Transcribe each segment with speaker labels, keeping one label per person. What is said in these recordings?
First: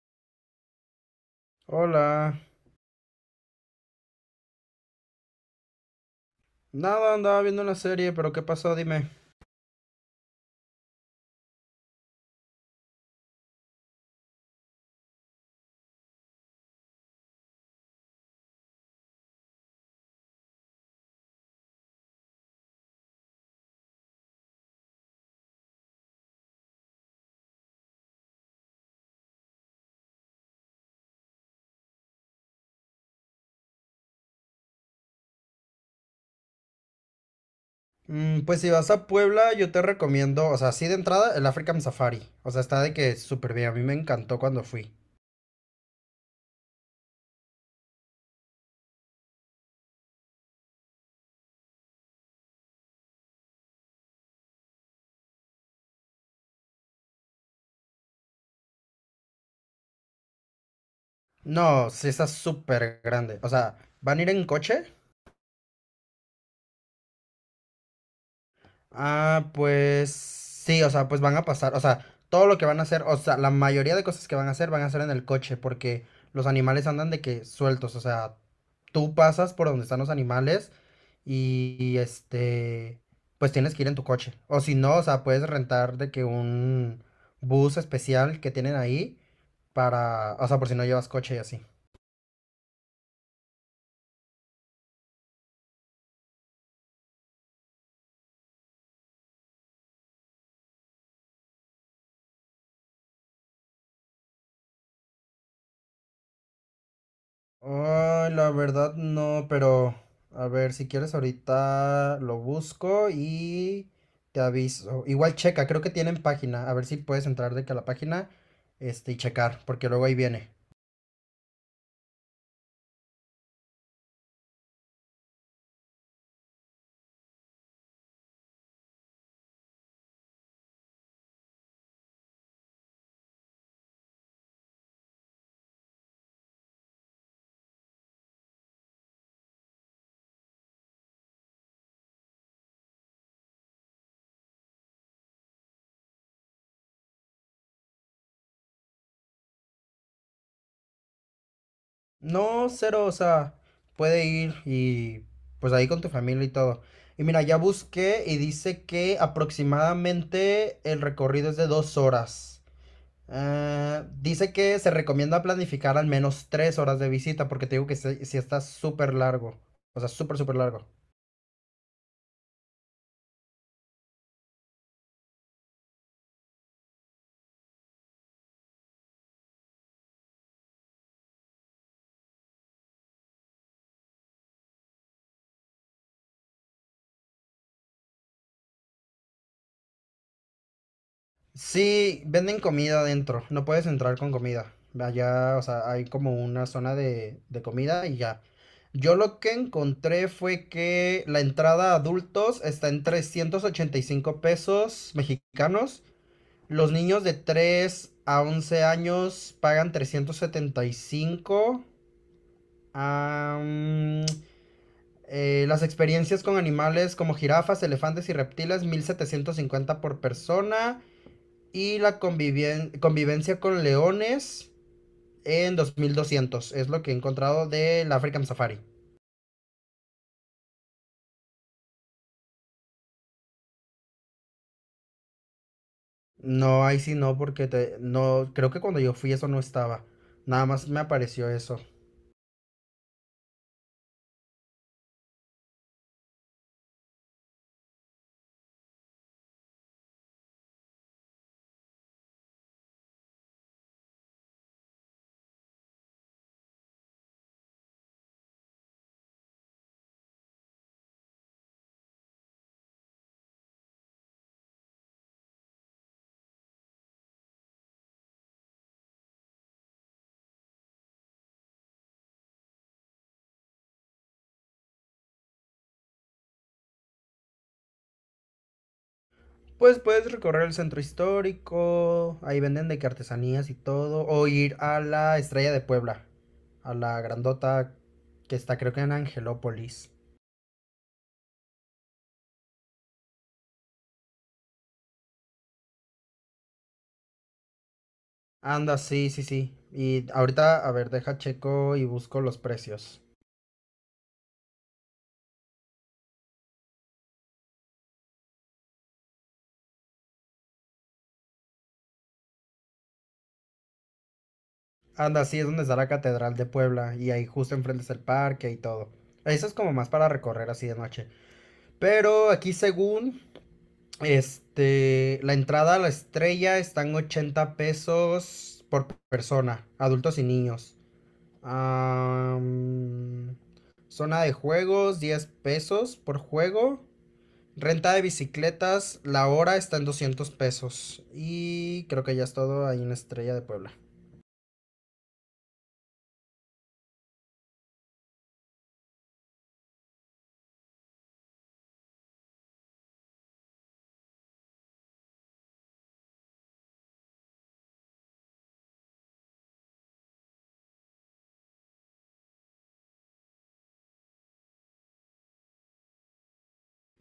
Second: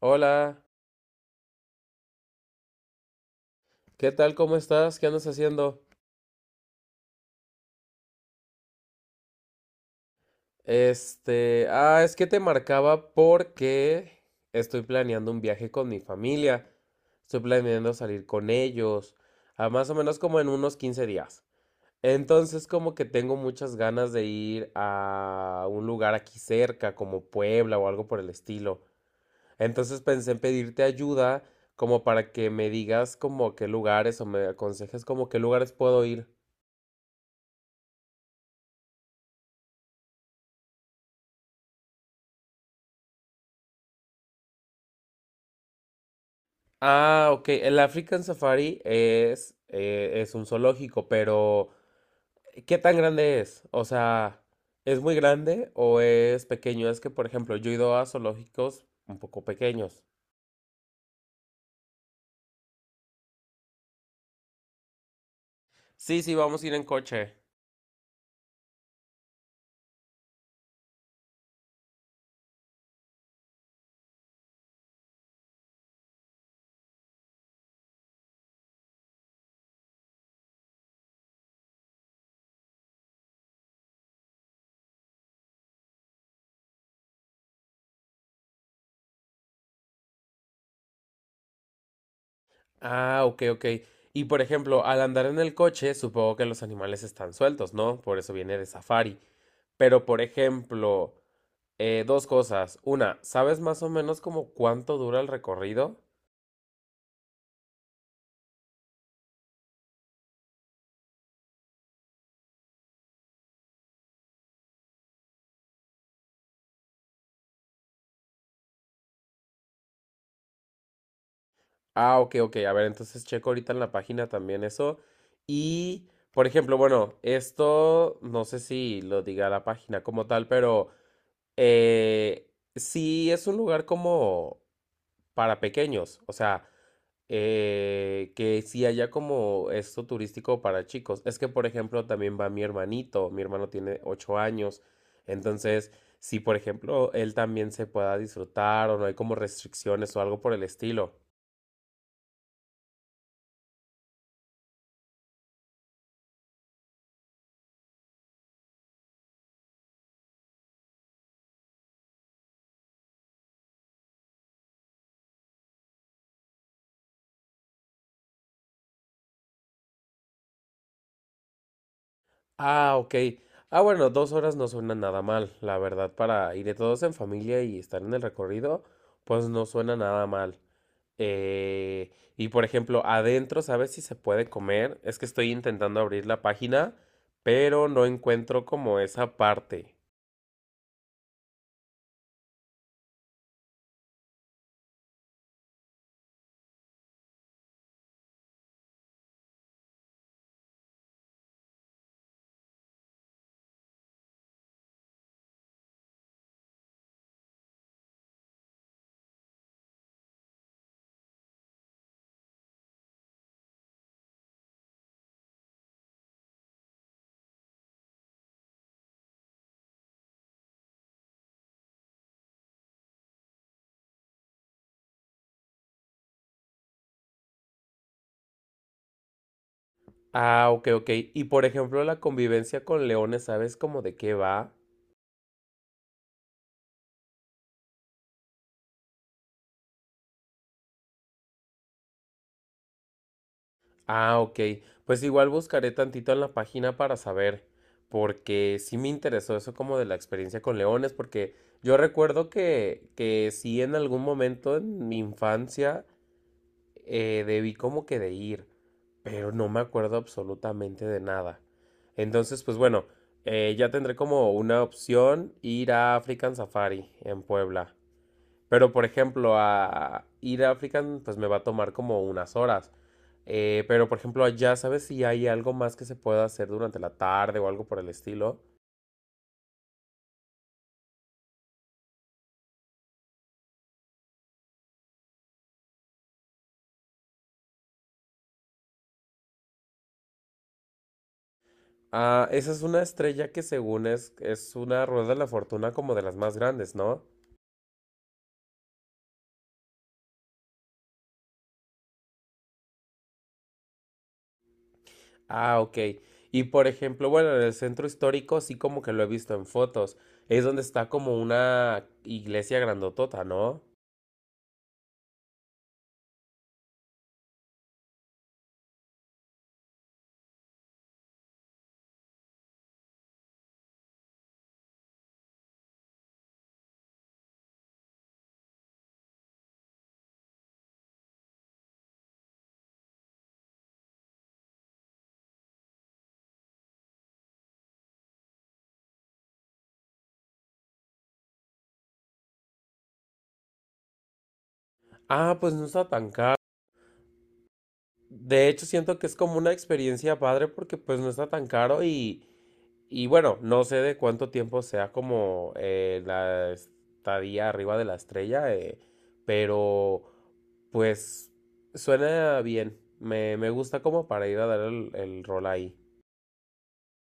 Speaker 1: Hola,
Speaker 2: Hola.
Speaker 1: ¿qué tal? ¿Cómo estás? ¿Qué andas haciendo?
Speaker 2: Nada, andaba viendo una serie, pero ¿qué pasó? Dime.
Speaker 1: Este, es que te marcaba porque estoy planeando un viaje con mi familia. Estoy planeando salir con ellos, a más o menos como en unos 15 días. Entonces, como que tengo muchas ganas de ir a un lugar aquí cerca, como Puebla o algo por el estilo. Entonces pensé en pedirte ayuda como para que me digas como a qué lugares o me aconsejes como a qué lugares puedo ir.
Speaker 2: Pues si vas a Puebla, yo te recomiendo, o sea, sí de entrada, el African Safari. O sea, está de que súper bien. A mí me encantó cuando fui.
Speaker 1: Ah, ok. El African Safari es un zoológico, pero ¿qué tan grande es? O sea, ¿es muy grande o es pequeño? Es que, por ejemplo, yo he ido a zoológicos un poco pequeños.
Speaker 2: No, sí está súper grande. O sea, ¿van a ir en coche?
Speaker 1: Sí, sí, vamos a ir en coche.
Speaker 2: Ah, pues sí, o sea, pues van a pasar, o sea, todo lo que van a hacer, o sea, la mayoría de cosas que van a hacer en el coche, porque los animales andan de que sueltos, o sea, tú pasas por donde están los animales y, este, pues tienes que ir en tu coche, o si no, o sea, puedes rentar de que un bus especial que tienen ahí para, o sea, por si no llevas coche y así.
Speaker 1: Ah, ok, ok. Y, por ejemplo, al andar en el coche, supongo que los animales están sueltos, ¿no? Por eso viene de safari. Pero, por ejemplo, dos cosas. Una, ¿sabes más o menos como cuánto dura el recorrido?
Speaker 2: Ay, la verdad no, pero a ver, si quieres ahorita lo busco y te aviso. Igual checa, creo que tienen página. A ver si puedes entrar de que a la página, este, y checar, porque luego ahí viene.
Speaker 1: Ah, ok, ok. A ver, entonces checo ahorita en la página también eso. Y, por ejemplo, bueno, esto no sé si lo diga la página como tal, pero eh, sí es un lugar como para pequeños. O sea, que sí haya como esto turístico para chicos. Es que, por ejemplo, también va mi hermanito. Mi hermano tiene 8 años. Entonces, si, por ejemplo, él también se pueda disfrutar o no hay como restricciones o algo por el estilo.
Speaker 2: No, cero, o sea, puede ir y pues ahí con tu familia y todo. Y mira, ya busqué y dice que aproximadamente el recorrido es de dos horas. Ah, dice que se recomienda planificar al menos tres horas de visita, porque te digo que si está súper largo. O sea, súper, súper largo.
Speaker 1: Ah, ok. Ah, bueno, 2 horas no suena nada mal, la verdad, para ir de todos en familia y estar en el recorrido, pues no suena nada mal. Y por ejemplo, adentro, ¿sabes si se puede comer? Es que estoy intentando abrir la página, pero no encuentro como esa parte.
Speaker 2: Sí, venden comida adentro. No puedes entrar con comida. Allá, o sea, hay como una zona de comida y ya. Yo lo que encontré fue que la entrada a adultos está en 385 pesos mexicanos. Los niños de 3 a 11 años pagan 375. Am, las experiencias con animales como jirafas, elefantes y reptiles, 1750 por persona. Y la convivencia con leones en dos mil doscientos. Es lo que he encontrado del African Safari.
Speaker 1: Ah, ok, ok. Y por ejemplo, la convivencia con leones, ¿sabes cómo de qué va?
Speaker 2: No, ahí sí no, porque no, creo que cuando yo fui eso no estaba. Nada más me apareció eso.
Speaker 1: Ah, ok. Pues igual buscaré tantito en la página para saber, porque sí me interesó eso como de la experiencia con leones, porque yo recuerdo que sí en algún momento en mi infancia debí como que de ir, pero no me acuerdo absolutamente de nada. Entonces, pues bueno, ya tendré como una opción ir a African Safari en Puebla. Pero, por ejemplo, a ir a African, pues me va a tomar como unas horas. Pero, por ejemplo, allá, ¿sabes si hay algo más que se pueda hacer durante la tarde o algo por el estilo?
Speaker 2: Pues puedes recorrer el centro histórico. Ahí venden de que artesanías y todo. O ir a la Estrella de Puebla. A la grandota que está creo que en Angelópolis.
Speaker 1: Ah, esa es una estrella que según es una rueda de la fortuna como de las más grandes, ¿no?
Speaker 2: Anda, sí, sí, sí. Y ahorita, a ver, deja checo y busco los precios.
Speaker 1: Ah, ok. Y por ejemplo, bueno, en el centro histórico sí como que lo he visto en fotos. Es donde está como una iglesia grandotota, ¿no?
Speaker 2: Anda, sí, es donde está la Catedral de Puebla y ahí justo enfrente es el parque y todo. Eso es como más para recorrer así de noche. Pero aquí según, este, la entrada a la estrella están 80 pesos por persona, adultos y niños. Am, Zona de juegos, 10 pesos por juego. Renta de bicicletas, la hora está en 200 pesos. Y creo que ya es todo ahí en Estrella de Puebla.
Speaker 1: Ah, pues no está tan caro. De hecho, siento que es como una experiencia padre porque pues no está tan caro y bueno, no sé de cuánto tiempo sea como la estadía arriba de la estrella, pero pues suena bien. Me gusta como para ir a dar el rol ahí.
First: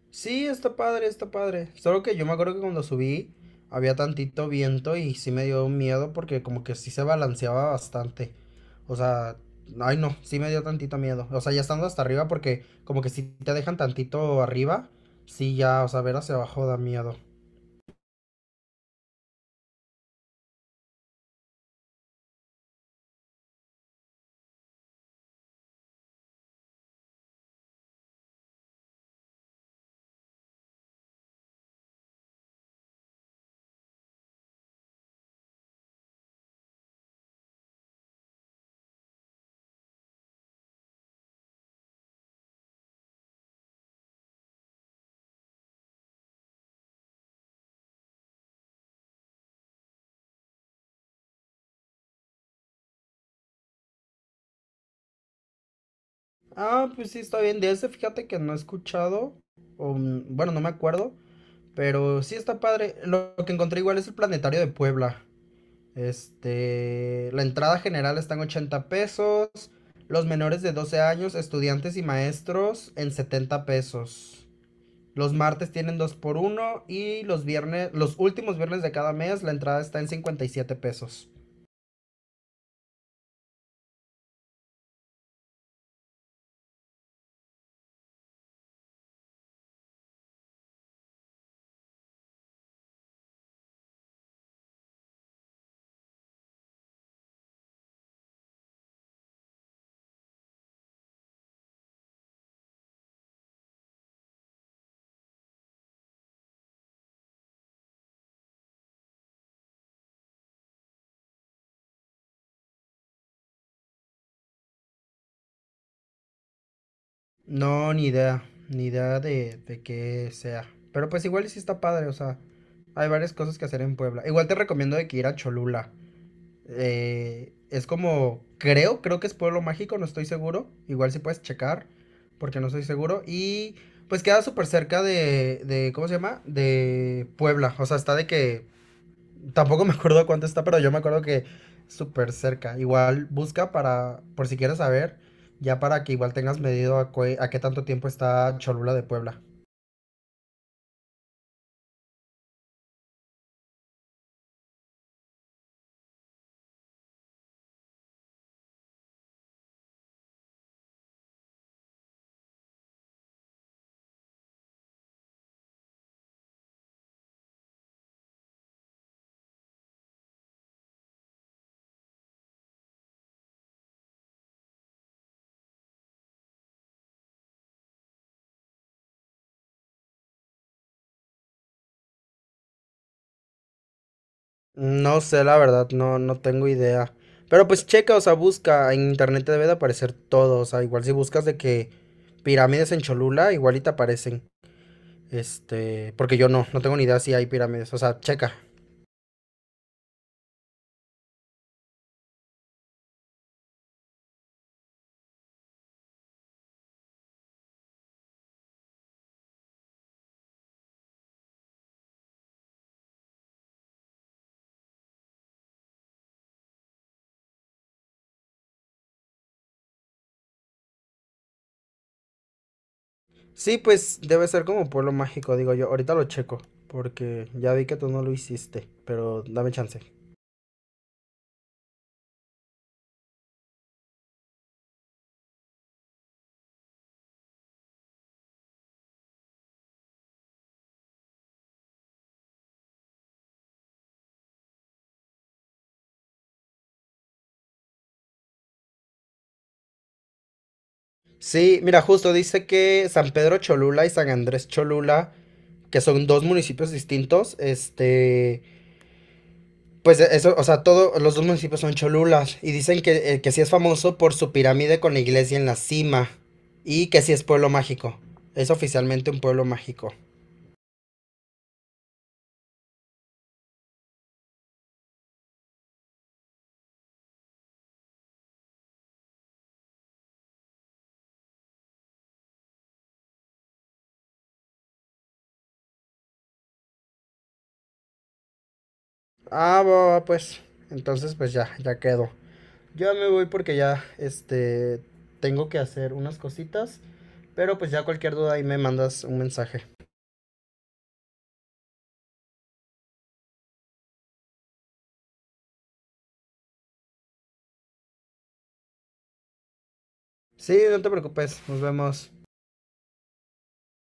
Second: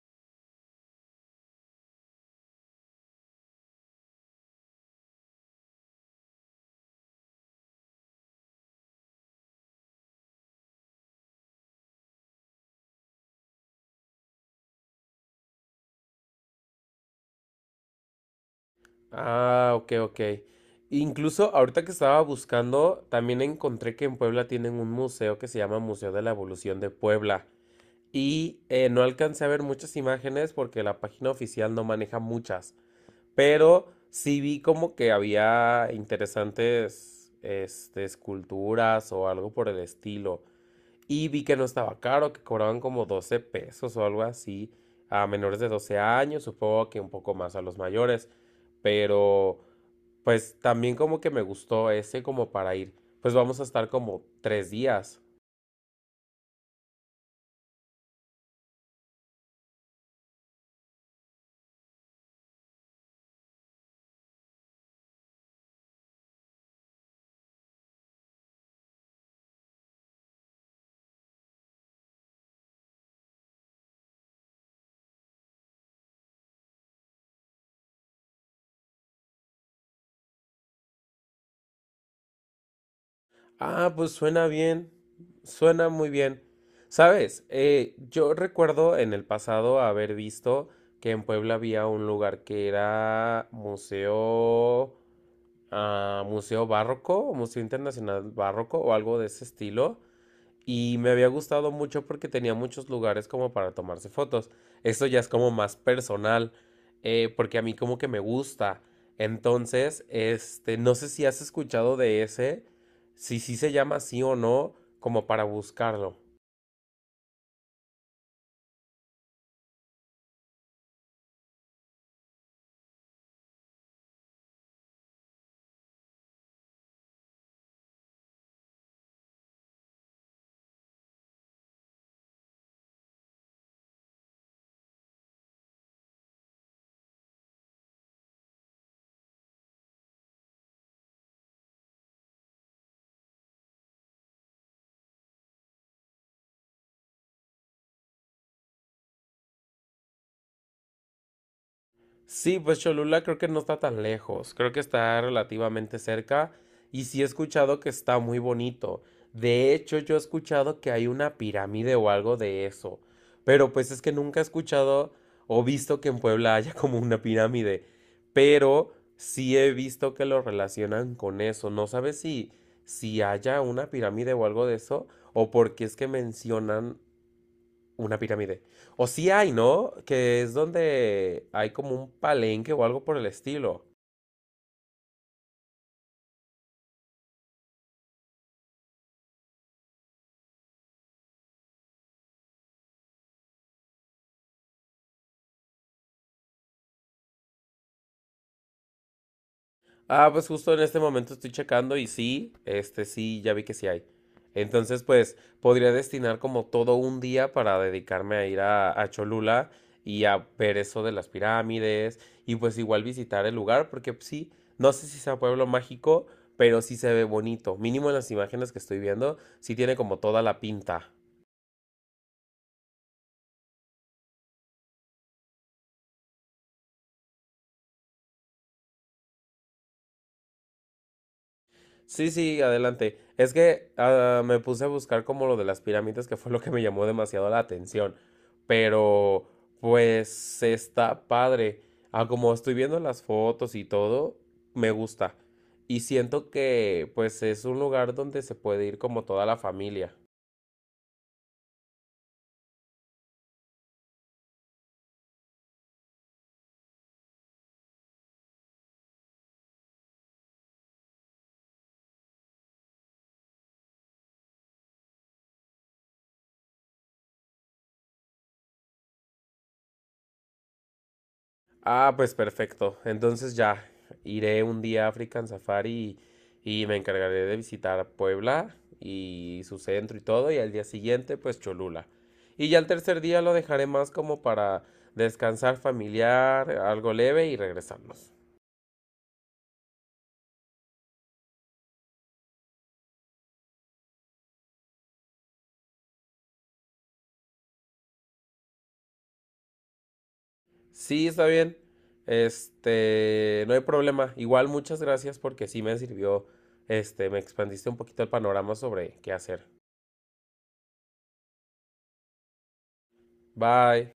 Speaker 2: Sí, está padre, está padre. Solo que yo me acuerdo que cuando subí había tantito viento y sí me dio miedo porque como que sí se balanceaba bastante. O sea, ay no, sí me dio tantito miedo. O sea, ya estando hasta arriba porque como que si te dejan tantito arriba, sí ya, o sea, ver hacia abajo da miedo.
Speaker 1: Ah, ok, ok. Incluso ahorita que estaba buscando, también encontré que en Puebla tienen un museo que se llama Museo de la Evolución de Puebla. Y no alcancé a ver muchas imágenes porque la página oficial no maneja muchas, pero sí vi como que había interesantes este, esculturas o algo por el estilo. Y vi que no estaba caro, que cobraban como 12 pesos o algo así a menores de 12 años, supongo que un poco más a los mayores, pero pues también como que me gustó ese como para ir. Pues vamos a estar como 3 días.
Speaker 2: Ah, pues sí, está bien. De ese, fíjate que no he escuchado, o bueno, no me acuerdo, pero sí está padre. Lo que encontré igual es el Planetario de Puebla. Este, la entrada general está en 80 pesos, los menores de 12 años, estudiantes y maestros en 70 pesos. Los martes tienen 2 por uno y los viernes, los últimos viernes de cada mes, la entrada está en 57 pesos.
Speaker 1: Ah, pues suena bien, suena muy bien. Sabes, yo recuerdo en el pasado haber visto que en Puebla había un lugar que era museo barroco, o museo internacional barroco o algo de ese estilo. Y me había gustado mucho porque tenía muchos lugares como para tomarse fotos. Esto ya es como más personal, porque a mí como que me gusta. Entonces, este, no sé si has escuchado de ese, si sí se llama así o no, como para buscarlo.
Speaker 2: No, ni idea, ni idea de qué sea. Pero pues igual sí está padre, o sea, hay varias cosas que hacer en Puebla. Igual te recomiendo de que ir a Cholula. Es como, creo que es Pueblo Mágico, no estoy seguro. Igual si puedes checar, porque no estoy seguro. Y pues queda súper cerca de, ¿cómo se llama? De Puebla. O sea, está de que tampoco me acuerdo cuánto está, pero yo me acuerdo que súper cerca. Igual busca para, por si quieres saber, ya para que igual tengas medido a qué tanto tiempo está Cholula de Puebla.
Speaker 1: Sí, pues Cholula creo que no está tan lejos, creo que está relativamente cerca y sí he escuchado que está muy bonito. De hecho, yo he escuchado que hay una pirámide o algo de eso, pero pues es que nunca he escuchado o visto que en Puebla haya como una pirámide, pero sí he visto que lo relacionan con eso. No sabes si haya una pirámide o algo de eso o porque es que mencionan una pirámide. O sí hay, ¿no? Que es donde hay como un palenque o algo por el estilo.
Speaker 2: No sé, la verdad, no, no tengo idea. Pero pues checa, o sea, busca, en internet te debe de aparecer todo, o sea, igual si buscas de que pirámides en Cholula, igual y te aparecen. Este, porque yo no tengo ni idea si hay pirámides, o sea, checa.
Speaker 1: Ah, pues justo en este momento estoy checando y sí, este sí, ya vi que sí hay. Entonces, pues podría destinar como todo un día para dedicarme a ir a Cholula y a ver eso de las pirámides y pues igual visitar el lugar porque pues, sí, no sé si sea pueblo mágico, pero sí se ve bonito. Mínimo en las imágenes que estoy viendo, sí tiene como toda la pinta.
Speaker 2: Sí, pues debe ser como un pueblo mágico, digo yo. Ahorita lo checo, porque ya vi que tú no lo hiciste, pero dame chance.
Speaker 1: Sí, sí, adelante. Es que me puse a buscar como lo de las pirámides, que fue lo que me llamó demasiado la atención. Pero, pues, está padre. Ah, como estoy viendo las fotos y todo, me gusta. Y siento que, pues, es un lugar donde se puede ir como toda la familia.
Speaker 2: Sí, mira, justo dice que San Pedro Cholula y San Andrés Cholula, que son dos municipios distintos, este, pues eso, o sea, todos los dos municipios son Cholulas y dicen que sí es famoso por su pirámide con la iglesia en la cima y que sí es pueblo mágico. Es oficialmente un pueblo mágico.
Speaker 1: Ah, pues perfecto. Entonces ya iré un día a African Safari y me encargaré de visitar Puebla y su centro y todo, y al día siguiente pues Cholula. Y ya el tercer día lo dejaré más como para descansar familiar, algo leve y regresarnos.
Speaker 2: Ah, va, va, pues, entonces pues ya, ya quedó. Yo ya me voy porque ya, este, tengo que hacer unas cositas, pero pues ya cualquier duda ahí me mandas un mensaje.
Speaker 1: Sí, está bien. Este, no hay problema. Igual muchas gracias porque sí me sirvió, este, me expandiste un poquito el panorama sobre qué hacer.
Speaker 2: Sí, no te preocupes, nos vemos.
Speaker 1: Bye.